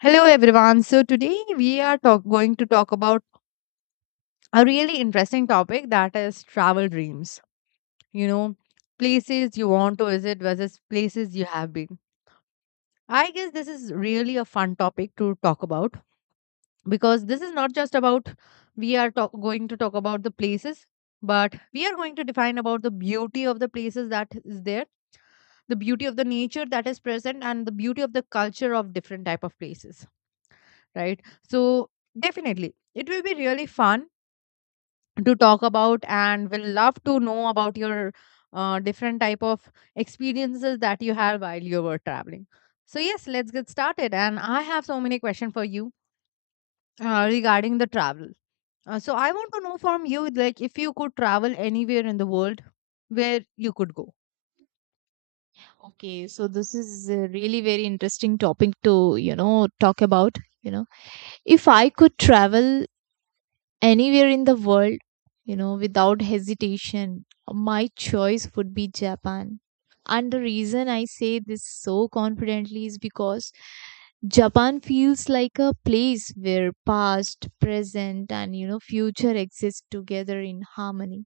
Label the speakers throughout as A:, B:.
A: Hello, everyone. So, today we are going to talk about a really interesting topic that is travel dreams. You know, places you want to visit versus places you have been. I guess this is really a fun topic to talk about because this is not just about we are going to talk about the places, but we are going to define about the beauty of the places that is there, the beauty of the nature that is present, and the beauty of the culture of different type of places, right? So, definitely, it will be really fun to talk about and will love to know about your different type of experiences that you had while you were traveling. So, yes, let's get started. And I have so many questions for you regarding the travel. So, I want to know from you, like, if you could travel anywhere in the world, where you could go.
B: Okay, so this is a really very interesting topic to, talk about, If I could travel anywhere in the world, without hesitation, my choice would be Japan. And the reason I say this so confidently is because Japan feels like a place where past, present, and, future exist together in harmony,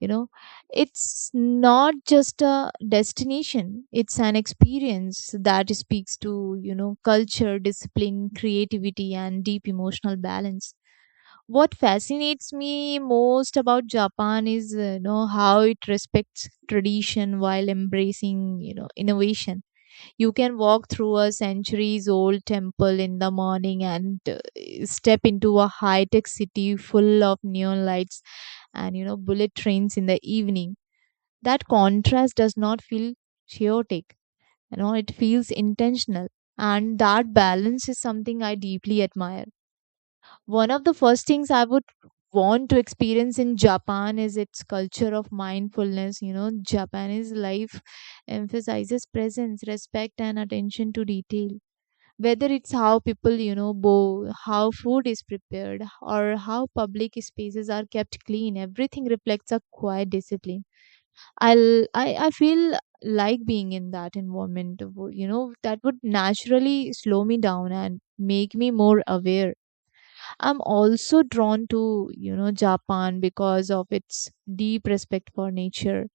B: you know it's not just a destination, it's an experience that speaks to, culture, discipline, creativity, and deep emotional balance. What fascinates me most about Japan is how it respects tradition while embracing, innovation. You can walk through a centuries old temple in the morning and step into a high tech city full of neon lights and, bullet trains in the evening. That contrast does not feel chaotic, it feels intentional. And that balance is something I deeply admire. One of the first things I would want to experience in Japan is its culture of mindfulness. You know, Japanese life emphasizes presence, respect, and attention to detail. Whether it's how people, bow, how food is prepared, or how public spaces are kept clean, everything reflects a quiet discipline. I feel like being in that environment, that would naturally slow me down and make me more aware. I'm also drawn to, Japan because of its deep respect for nature,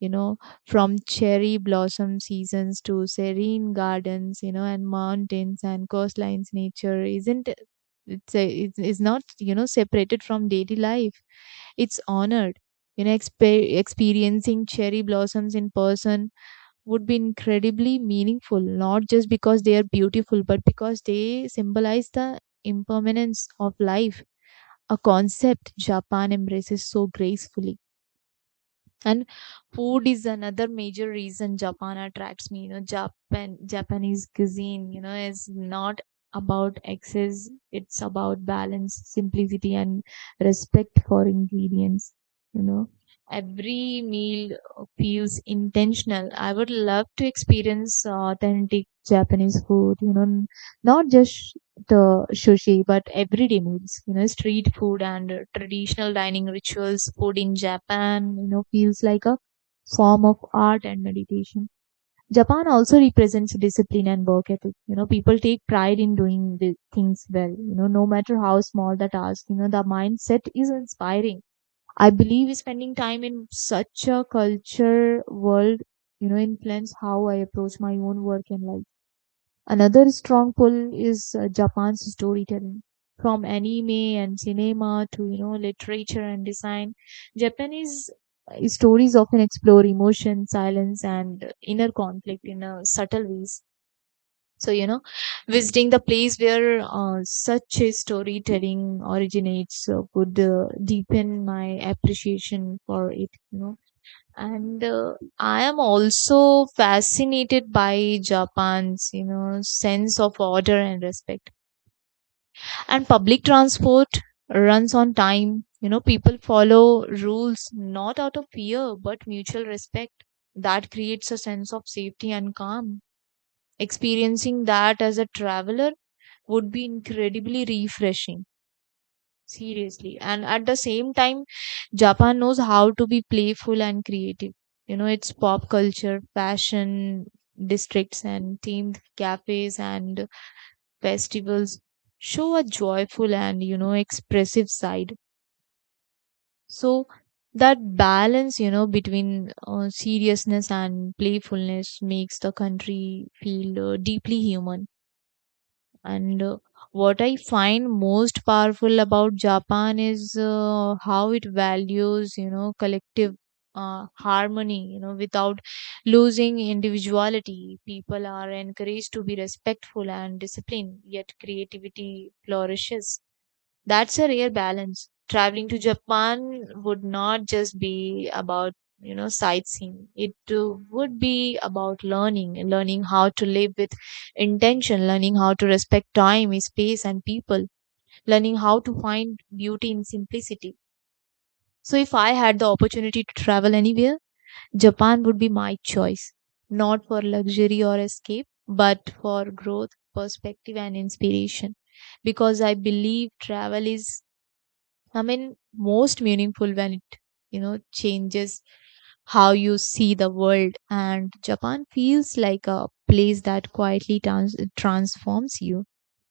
B: you know, from cherry blossom seasons to serene gardens, and mountains and coastlines. Nature isn't it's a, it's, it's not, separated from daily life. It's honored. You know, experiencing cherry blossoms in person would be incredibly meaningful, not just because they are beautiful, but because they symbolize the impermanence of life, a concept Japan embraces so gracefully. And food is another major reason Japan attracts me. You know, Japanese cuisine, is not about excess, it's about balance, simplicity, and respect for ingredients, you know. Every meal feels intentional. I would love to experience authentic Japanese food, not just the sushi, but everyday meals, street food, and traditional dining rituals. Food in Japan, feels like a form of art and meditation. Japan also represents discipline and work ethic. You know, people take pride in doing the things well, no matter how small the task, the mindset is inspiring. I believe spending time in such a culture world, influence how I approach my own work and life. Another strong pull is Japan's storytelling. From anime and cinema to, literature and design, Japanese stories often explore emotion, silence, and inner conflict in subtle ways. So, visiting the place where such a storytelling originates would deepen my appreciation for it. And I am also fascinated by Japan's, sense of order and respect. And public transport runs on time. You know, people follow rules not out of fear, but mutual respect. That creates a sense of safety and calm. Experiencing that as a traveler would be incredibly refreshing. Seriously. And at the same time, Japan knows how to be playful and creative. You know, its pop culture, fashion districts, and themed cafes and festivals show a joyful and, expressive side. So, that balance, between seriousness and playfulness makes the country feel deeply human. And what I find most powerful about Japan is how it values, collective harmony, without losing individuality. People are encouraged to be respectful and disciplined, yet creativity flourishes. That's a rare balance. Traveling to Japan would not just be about, sightseeing. It would be about learning, and learning how to live with intention, learning how to respect time, space, and people, learning how to find beauty in simplicity. So if I had the opportunity to travel anywhere, Japan would be my choice. Not for luxury or escape, but for growth, perspective, and inspiration, because I believe travel is, I mean, most meaningful when it, changes how you see the world. And Japan feels like a place that quietly transforms you.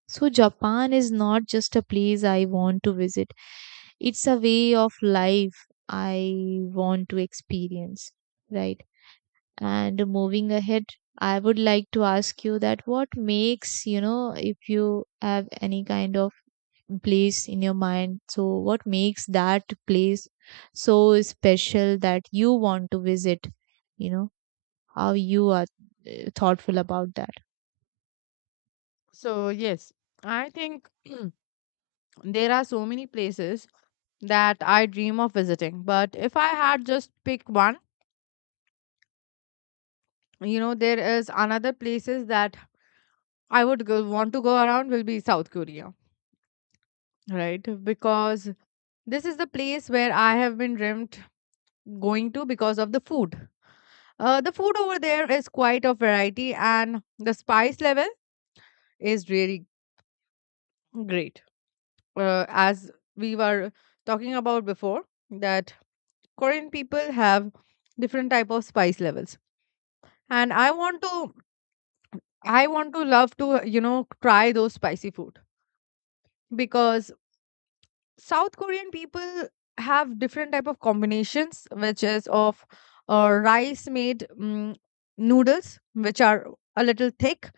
B: So, Japan is not just a place I want to visit, it's a way of life I want to experience, right? And moving ahead, I would like to ask you that what makes, if you have any kind of place in your mind. So, what makes that place so special that you want to visit? You know, how you are thoughtful about that.
A: So, yes, I think there are so many places that I dream of visiting, but if I had just pick one, you know there is another places that I would want to go around will be South Korea, right? Because this is the place where I have been dreamt going to because of the food. The food over there is quite a variety and the spice level is really great. As we were talking about before that Korean people have different type of spice levels, and I want to love to try those spicy food because South Korean people have different type of combinations, which is of rice made noodles, which are a little thick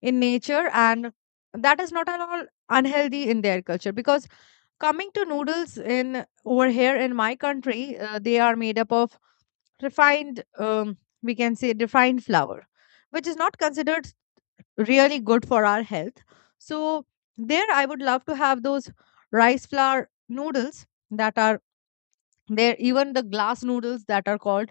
A: in nature, and that is not at all unhealthy in their culture. Because coming to noodles in over here in my country, they are made up of refined, we can say refined flour, which is not considered really good for our health. So there I would love to have those rice flour noodles that are there, even the glass noodles that are called.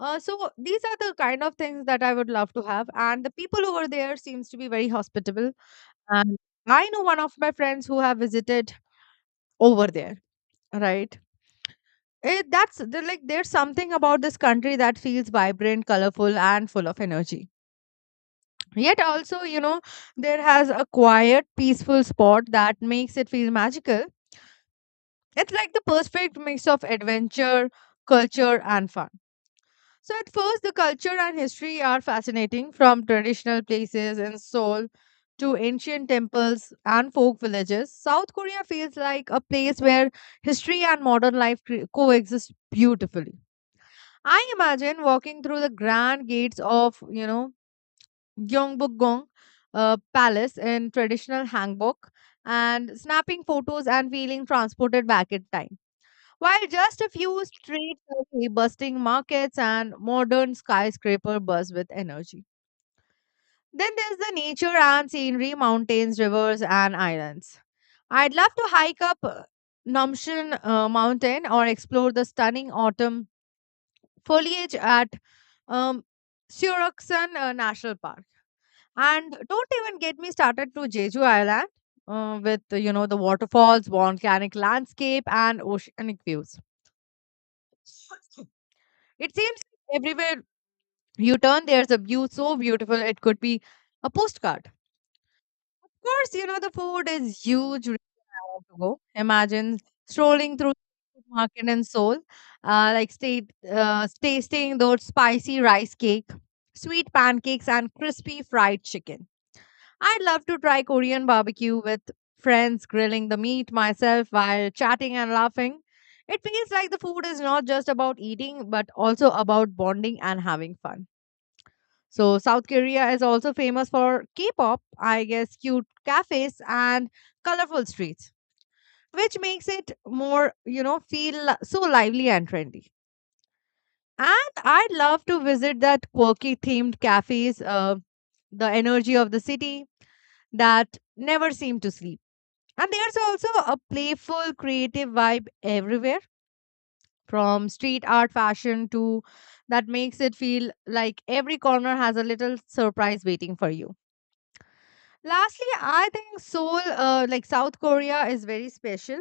A: So these are the kind of things that I would love to have. And the people over there seems to be very hospitable. And I know one of my friends who have visited over there, right? Like there's something about this country that feels vibrant, colorful, and full of energy. Yet, also, you know, there has a quiet, peaceful spot that makes it feel magical. It's like the perfect mix of adventure, culture, and fun. So, at first, the culture and history are fascinating from traditional places in Seoul to ancient temples and folk villages. South Korea feels like a place where history and modern life coexist beautifully. I imagine walking through the grand gates of, you know, Gyeongbokgung Palace in traditional hanbok and snapping photos and feeling transported back in time. While just a few streets are busting markets and modern skyscraper buzz with energy. Then there's the nature and scenery, mountains, rivers, and islands. I'd love to hike up Namshan Mountain or explore the stunning autumn foliage at um, Suruksan National Park. And don't even get me started to Jeju Island with, you know, the waterfalls, volcanic landscape, and oceanic views. It seems everywhere you turn, there's a view so beautiful it could be a postcard. Of course, you know, the food is huge. Reason I want to go. Imagine strolling through the market in Seoul, like state, tasting those spicy rice cake, sweet pancakes, and crispy fried chicken. I'd love to try Korean barbecue with friends grilling the meat myself while chatting and laughing. It feels like the food is not just about eating, but also about bonding and having fun. So, South Korea is also famous for K pop, I guess, cute cafes and colorful streets, which makes it more, you know, so lively and trendy. And I'd love to visit that quirky themed cafes, the energy of the city that never seem to sleep. And there's also a playful, creative vibe everywhere, from street art fashion to that makes it feel like every corner has a little surprise waiting for you. Lastly, I think Seoul, like South Korea, is very special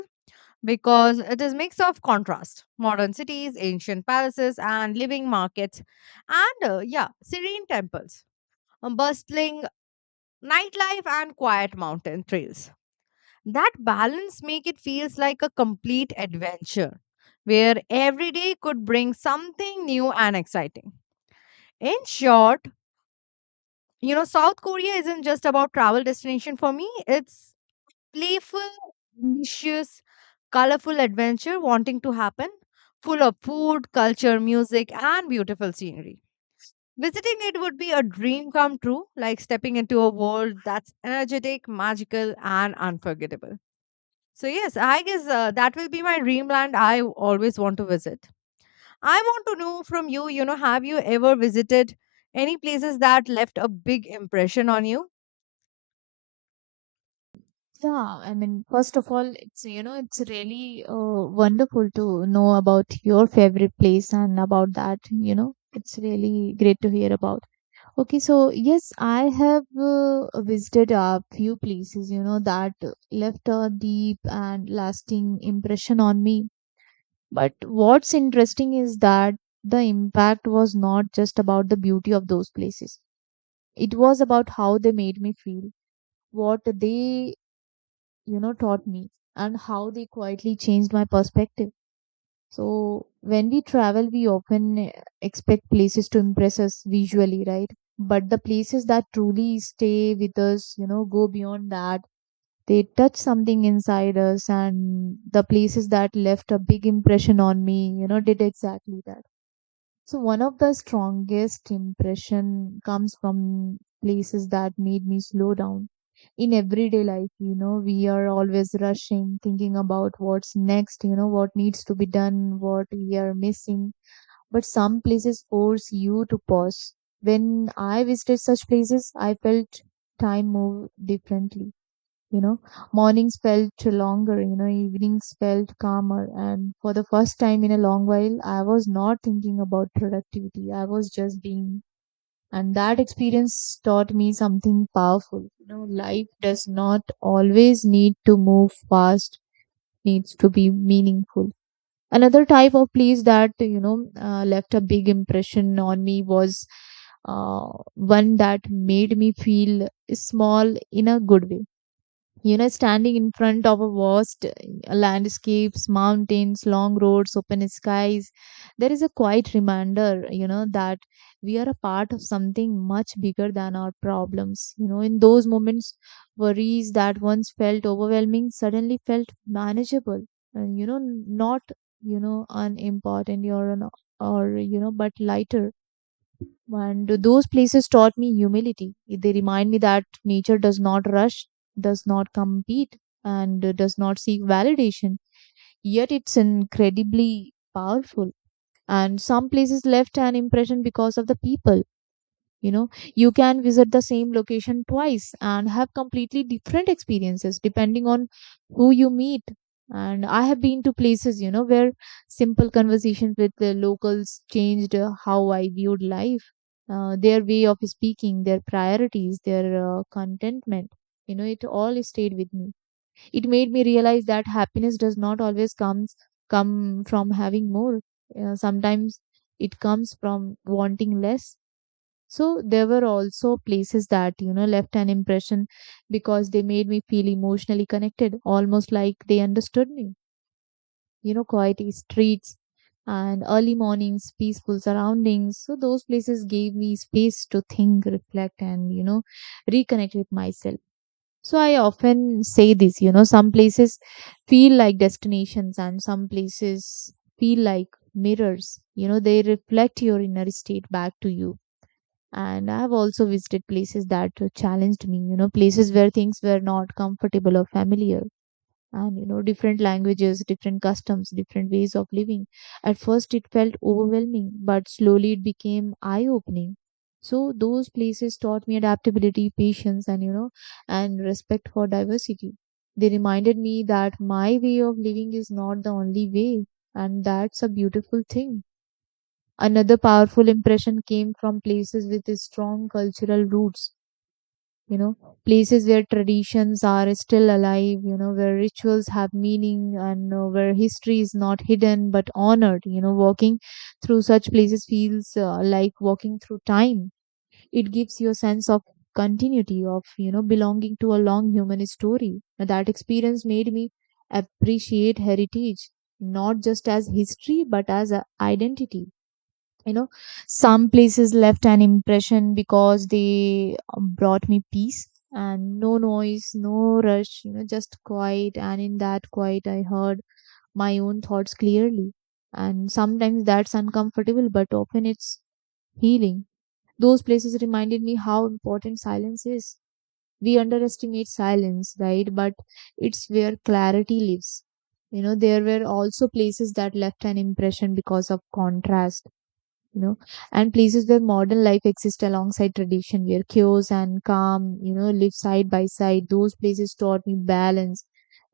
A: because it is mix of contrast: modern cities, ancient palaces, and living markets, and yeah, serene temples, bustling nightlife, and quiet mountain trails. That balance make it feels like a complete adventure where every day could bring something new and exciting. In short, you know, South Korea isn't just about travel destination for me. It's playful, ambitious, colorful adventure wanting to happen, full of food, culture, music and beautiful scenery. Visiting it would be a dream come true, like stepping into a world that's energetic, magical and unforgettable. So yes, I guess that will be my dreamland I always want to visit. I want to know from you, you know, have you ever visited any places that left a big impression on you?
B: Yeah, I mean, first of all, it's, it's really wonderful to know about your favorite place and about that, it's really great to hear about. Okay, so yes, I have visited a few places, that left a deep and lasting impression on me. But what's interesting is that the impact was not just about the beauty of those places. It was about how they made me feel, what they, taught me, and how they quietly changed my perspective. So when we travel, we often expect places to impress us visually, right? But the places that truly stay with us, go beyond that. They touch something inside us, and the places that left a big impression on me, did exactly that. So one of the strongest impression comes from places that made me slow down. In everyday life, we are always rushing, thinking about what's next, what needs to be done, what we are missing. But some places force you to pause. When I visited such places, I felt time move differently, you know mornings felt longer, evenings felt calmer, and for the first time in a long while I was not thinking about productivity, I was just being. And that experience taught me something powerful. You know, life does not always need to move fast, needs to be meaningful. Another type of place that, left a big impression on me was uh, one that made me feel small in a good way. You know, standing in front of a vast landscapes, mountains, long roads, open skies, there is a quiet reminder, that we are a part of something much bigger than our problems. You know, in those moments, worries that once felt overwhelming suddenly felt manageable, and, not, unimportant or or, but lighter. And those places taught me humility. They remind me that nature does not rush, does not compete, and does not seek validation. Yet it's incredibly powerful. And some places left an impression because of the people. You know, you can visit the same location twice and have completely different experiences depending on who you meet. And I have been to places, where simple conversation with the locals changed how I viewed life. Their way of speaking, their priorities, their contentment, it all stayed with me. It made me realize that happiness does not always come from having more. Sometimes it comes from wanting less. So there were also places that, left an impression because they made me feel emotionally connected, almost like they understood me. You know, quiet streets and early mornings, peaceful surroundings. So those places gave me space to think, reflect, and, reconnect with myself. So I often say this, some places feel like destinations and some places feel like mirrors. You know, they reflect your inner state back to you. And I have also visited places that challenged me, places where things were not comfortable or familiar. And, different languages, different customs, different ways of living. At first, it felt overwhelming, but slowly it became eye opening. So, those places taught me adaptability, patience, and, respect for diversity. They reminded me that my way of living is not the only way, and that's a beautiful thing. Another powerful impression came from places with strong cultural roots, you know, places where traditions are still alive, where rituals have meaning and where history is not hidden but honored. You know, walking through such places feels like walking through time. It gives you a sense of continuity, of, belonging to a long human story. Now, that experience made me appreciate heritage not just as history but as a identity, you know. Some places left an impression because they brought me peace, and no noise, no rush, you know, just quiet. And in that quiet I heard my own thoughts clearly, and sometimes that's uncomfortable but often it's healing. Those places reminded me how important silence is. We underestimate silence, right, but it's where clarity lives. You know, there were also places that left an impression because of contrast, you know, and places where modern life exists alongside tradition, where chaos and calm, you know, live side by side. Those places taught me balance,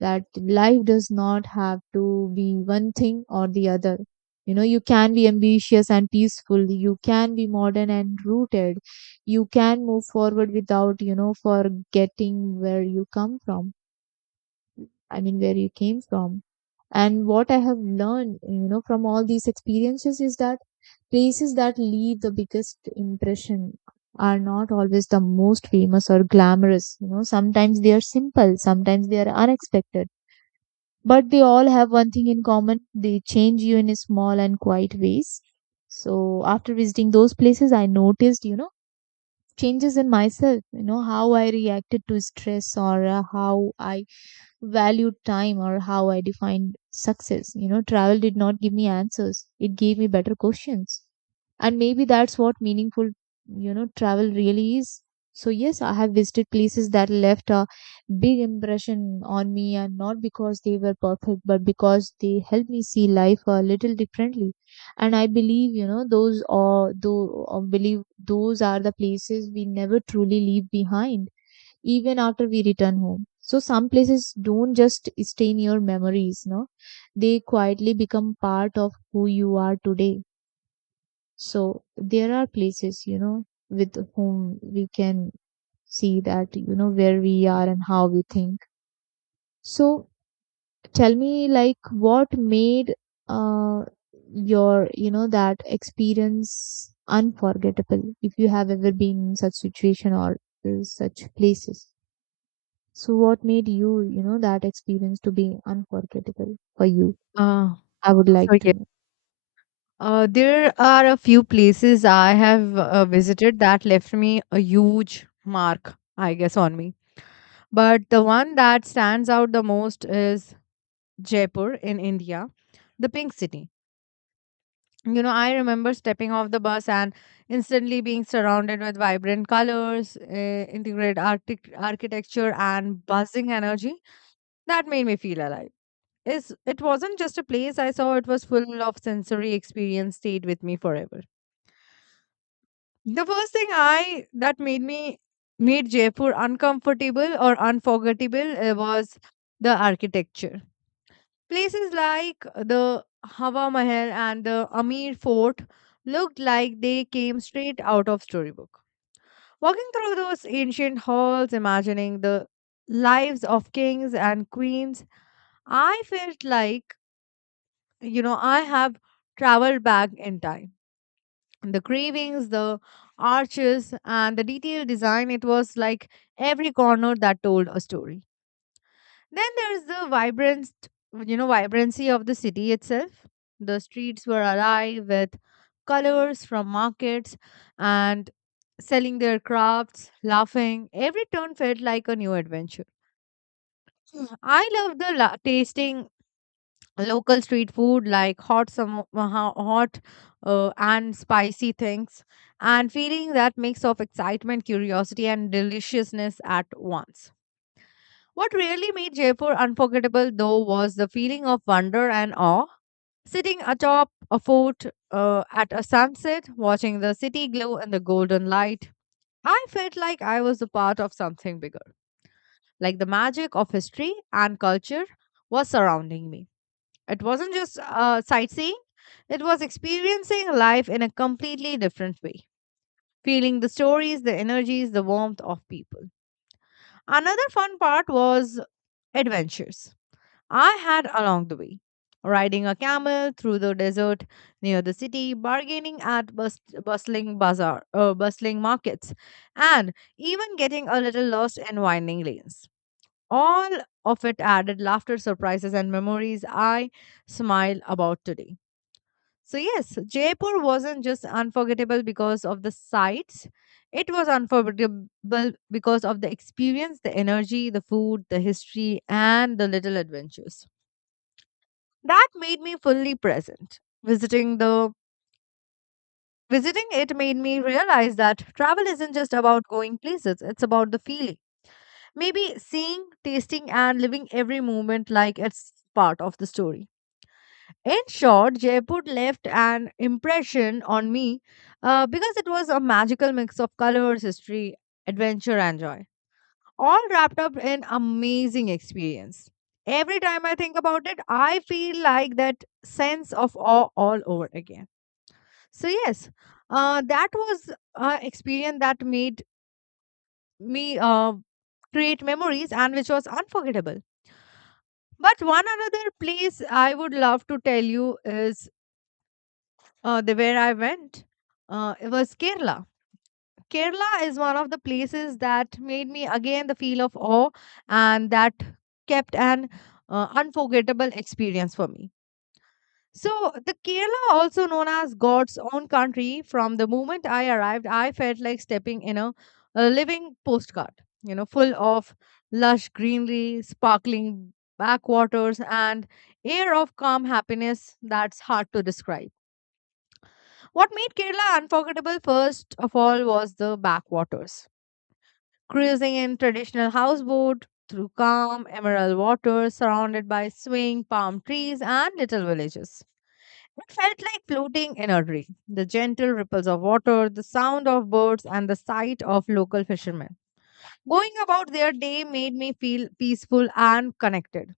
B: that life does not have to be one thing or the other. You know, you can be ambitious and peaceful. You can be modern and rooted. You can move forward without, you know, forgetting where you come from. I mean, where you came from. And what I have learned, you know, from all these experiences is that places that leave the biggest impression are not always the most famous or glamorous. You know, sometimes they are simple, sometimes they are unexpected. But they all have one thing in common: they change you in small and quiet ways. So, after visiting those places, I noticed, you know, changes in myself, you know, how I reacted to stress or how I valued time or how I defined success. You know, travel did not give me answers, it gave me better questions. And maybe that's what meaningful, you know, travel really is. So, yes, I have visited places that left a big impression on me, and not because they were perfect, but because they helped me see life a little differently. And I believe, you know, those or though, or believe those are the places we never truly leave behind, even after we return home. So some places don't just stay in your memories, no? They quietly become part of who you are today. So there are places, you know, with whom we can see that, you know, where we are and how we think. So tell me, like, what made uh, your, you know, that experience unforgettable, if you have ever been in such situation or such places? So, what made you, you know, that experience to be unforgettable for you?
A: Uh,
B: I would
A: so
B: like to
A: yeah,
B: know.
A: there are a few places I have visited that left me a huge mark, I guess, on me. But the one that stands out the most is Jaipur in India, the Pink City. You know, I remember stepping off the bus and instantly being surrounded with vibrant colors, architecture, and buzzing energy that made me feel alive. It wasn't just a place I saw, it was full of sensory experience, stayed with me forever. The first thing I that made me Made Jaipur uncomfortable or unforgettable, was the architecture. Places like the Hawa Mahal and the Amir Fort looked like they came straight out of storybook. Walking through those ancient halls, imagining the lives of kings and queens, I felt like, you know, I have traveled back in time. The carvings, the arches, and the detailed design, it was like every corner that told a story. Then there's the vibrant, you know, vibrancy of the city itself. The streets were alive with colors from markets and selling their crafts, laughing. Every turn felt like a new adventure. Hmm. I love the tasting local street food like hot and spicy things and feeling that mix of excitement, curiosity and deliciousness at once. What really made Jaipur unforgettable, though, was the feeling of wonder and awe. Sitting atop a fort at a sunset, watching the city glow in the golden light, I felt like I was a part of something bigger. Like the magic of history and culture was surrounding me. It wasn't just sightseeing, it was experiencing life in a completely different way, feeling the stories, the energies, the warmth of people. Another fun part was adventures I had along the way. Riding a camel through the desert near the city, bargaining at bustling bazaar, bustling markets, and even getting a little lost in winding lanes. All of it added laughter, surprises, and memories I smile about today. So, yes, Jaipur wasn't just unforgettable because of the sights, it was unforgettable because of the experience, the energy, the food, the history, and the little adventures. That made me fully present. Visiting it made me realize that travel isn't just about going places, it's about the feeling. Maybe seeing, tasting and living every moment like it's part of the story. In short, Jaipur left an impression on me because it was a magical mix of colors, history, adventure, and joy, all wrapped up in amazing experience. Every time I think about it, I feel like that sense of awe all over again. So yes, that was an experience that made me create memories and which was unforgettable. But one another place I would love to tell you is the where I went. It was Kerala. Kerala is one of the places that made me again the feel of awe and that kept an unforgettable experience for me. So, the Kerala, also known as God's own country, from the moment I arrived, I felt like stepping in a living postcard, you know, full of lush greenery, sparkling backwaters, and air of calm happiness that's hard to describe. What made Kerala unforgettable, first of all, was the backwaters. Cruising in traditional houseboat through calm emerald waters surrounded by swaying palm trees and little villages. It felt like floating in a dream. The gentle ripples of water, the sound of birds, and the sight of local fishermen. Going about their day made me feel peaceful and connected.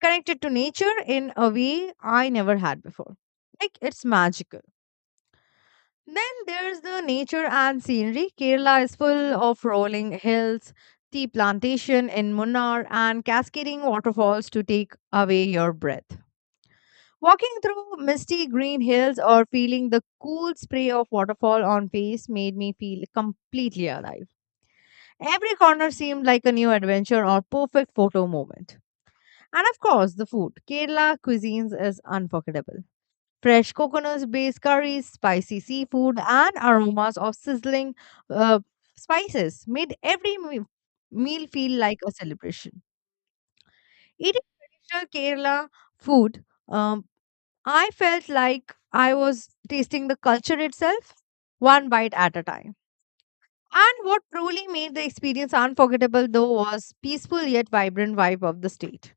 A: Connected to nature in a way I never had before. Like it's magical. Then there's the nature and scenery. Kerala is full of rolling hills, tea plantation in Munnar, and cascading waterfalls to take away your breath. Walking through misty green hills or feeling the cool spray of waterfall on face made me feel completely alive. Every corner seemed like a new adventure or perfect photo moment. And of course, the food. Kerala cuisines is unforgettable. Fresh coconuts-based curries, spicy seafood, and aromas of sizzling uh, spices made every meal feel like a celebration. Eating traditional Kerala food, um, I felt like I was tasting the culture itself, one bite at a time. And what truly made the experience unforgettable though was peaceful yet vibrant vibe of the state.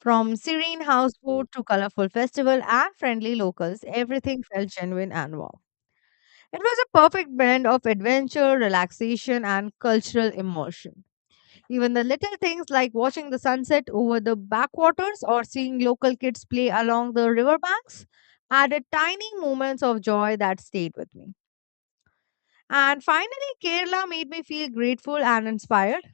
A: From serene houseboat to colorful festival and friendly locals, everything felt genuine and warm. It was a perfect blend of adventure, relaxation, and cultural immersion. Even the little things like watching the sunset over the backwaters or seeing local kids play along the riverbanks added tiny moments of joy that stayed with me. And finally, Kerala made me feel grateful and inspired.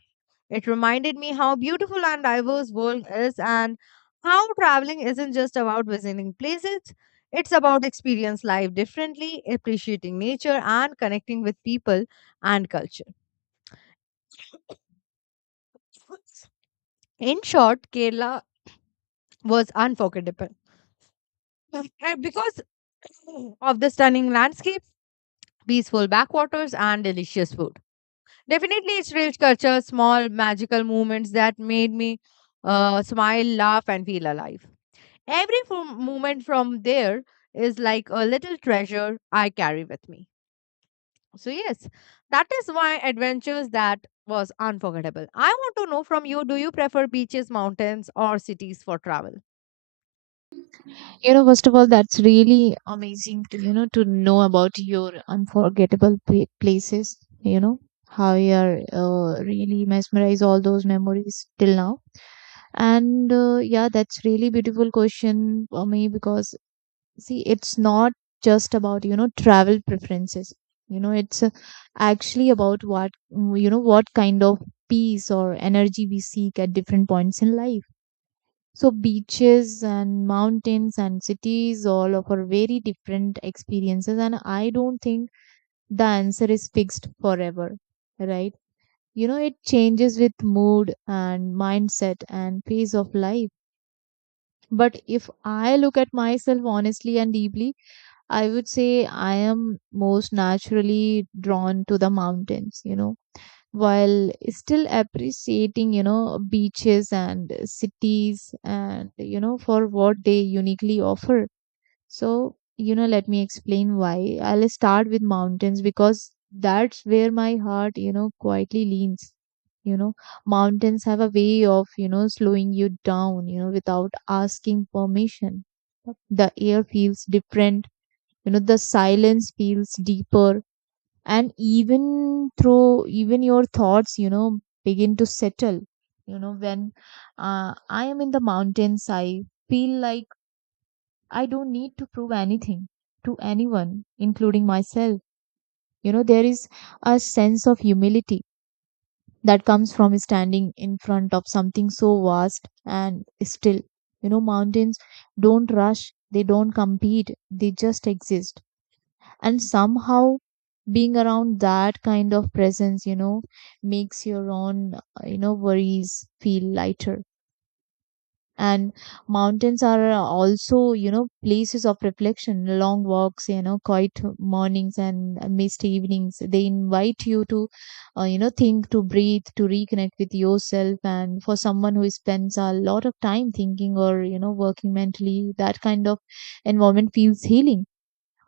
A: It reminded me how beautiful and diverse world is and how traveling isn't just about visiting places. It's about experience life differently, appreciating nature and connecting with people and culture. In short, Kerala was unforgettable. And because of the stunning landscapes, peaceful backwaters, and delicious food. Definitely, its rich culture, small magical moments that made me smile, laugh, and feel alive. Every moment from there is like a little treasure I carry with me. So, yes, that is why adventures that was unforgettable. I want to know from you, do you prefer beaches, mountains, or cities for travel?
B: You know, first of all, that's really amazing to, you know, to know about your unforgettable places, you know, how you are really mesmerize all those memories till now. And yeah, that's really beautiful question for me, because see, it's not just about, you know, travel preferences, you know, it's actually about what, you know, what kind of peace or energy we seek at different points in life. So beaches and mountains and cities all offer very different experiences, and I don't think the answer is fixed forever, right? You know, it changes with mood and mindset and phase of life. But if I look at myself honestly and deeply, I would say I am most naturally drawn to the mountains, you know, while still appreciating, you know, beaches and cities and, you know, for what they uniquely offer. So, you know, let me explain why. I'll start with mountains because that's where my heart, you know, quietly leans. You know, mountains have a way of, you know, slowing you down, you know, without asking permission. The air feels different, you know, the silence feels deeper, and even your thoughts, you know, begin to settle. You know, when uh, I am in the mountains, I feel like I don't need to prove anything to anyone, including myself. You know, there is a sense of humility that comes from standing in front of something so vast and still. You know, mountains don't rush, they don't compete, they just exist, and somehow being around that kind of presence, you know, makes your own you know, worries feel lighter. And mountains are also, you know, places of reflection. Long walks, you know, quiet mornings and misty evenings, they invite you to you know, think, to breathe, to reconnect with yourself. And for someone who spends a lot of time thinking or, you know, working mentally, that kind of environment feels healing.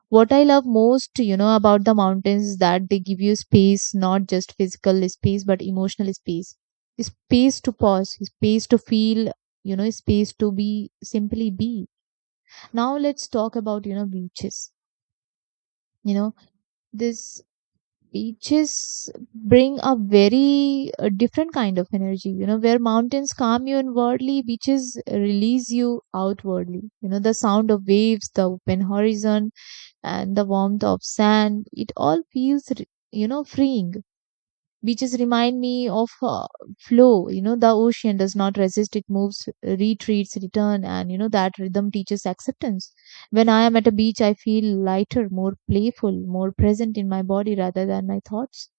B: What I love most, you know, about the mountains is that they give you space, not just physical space, but emotional space. Space to pause, space to feel, you know, space to be, simply be. Now let's talk about, you know, beaches. You know, this, beaches bring a very different kind of energy. You know, where mountains calm you inwardly, beaches release you outwardly. You know, the sound of waves, the open horizon, and the warmth of sand, it all feels, you know, freeing. Beaches remind me of flow. You know, the ocean does not resist, it moves, retreats, return, and, you know, that rhythm teaches acceptance. When I am at a beach, I feel lighter, more playful, more present in my body rather than my thoughts.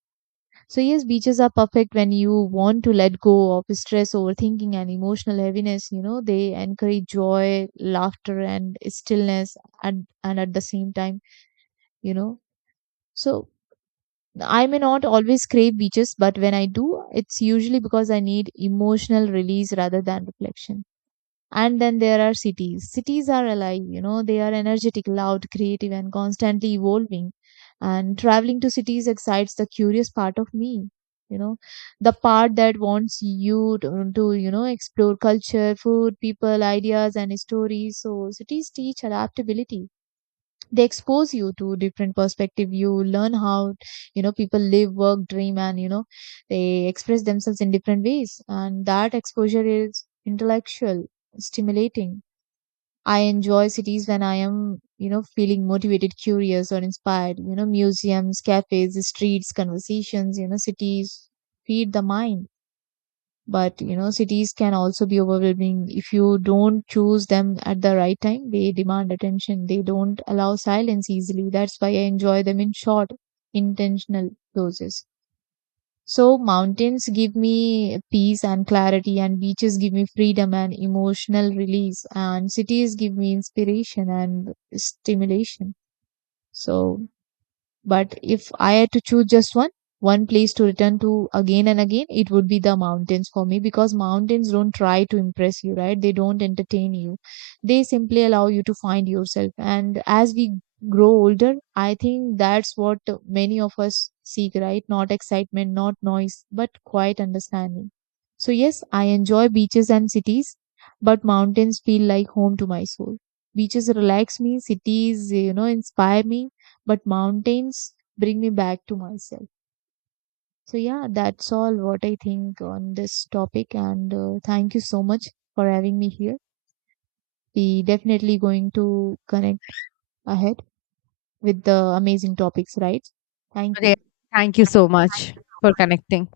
B: So, yes, beaches are perfect when you want to let go of stress, overthinking, and emotional heaviness. You know, they encourage joy, laughter, and stillness. And at the same time, you know, so I may not always crave beaches, but when I do, it's usually because I need emotional release rather than reflection. And then there are cities. Cities are alive, you know, they are energetic, loud, creative, and constantly evolving. And traveling to cities excites the curious part of me, you know, the part that wants you to, you know, explore culture, food, people, ideas, and stories. So cities teach adaptability, they expose you to different perspective. You learn how, you know, people live, work, dream, and, you know, they express themselves in different ways, and that exposure is intellectual, stimulating. I enjoy cities when I am, you know, feeling motivated, curious, or inspired. You know, museums, cafes, streets, conversations, you know, cities feed the mind. But, you know, cities can also be overwhelming if you don't choose them at the right time. They demand attention, they don't allow silence easily. That's why I enjoy them in short, intentional doses. So mountains give me peace and clarity, and beaches give me freedom and emotional release, and cities give me inspiration and stimulation. So, but if I had to choose just one, one place to return to again and again, it would be the mountains for me, because mountains don't try to impress you, right? They don't entertain you. They simply allow you to find yourself. And as we grow older, I think that's what many of us seek, right? Not excitement, not noise, but quiet understanding. So yes, I enjoy beaches and cities, but mountains feel like home to my soul. Beaches relax me, cities, you know, inspire me, but mountains bring me back to myself. So, yeah, that's all what I think on this topic. And thank you so much for having me here. We definitely going to connect ahead with the amazing topics, right? Thank
A: Re-
B: you.
A: Thank you so much for connecting.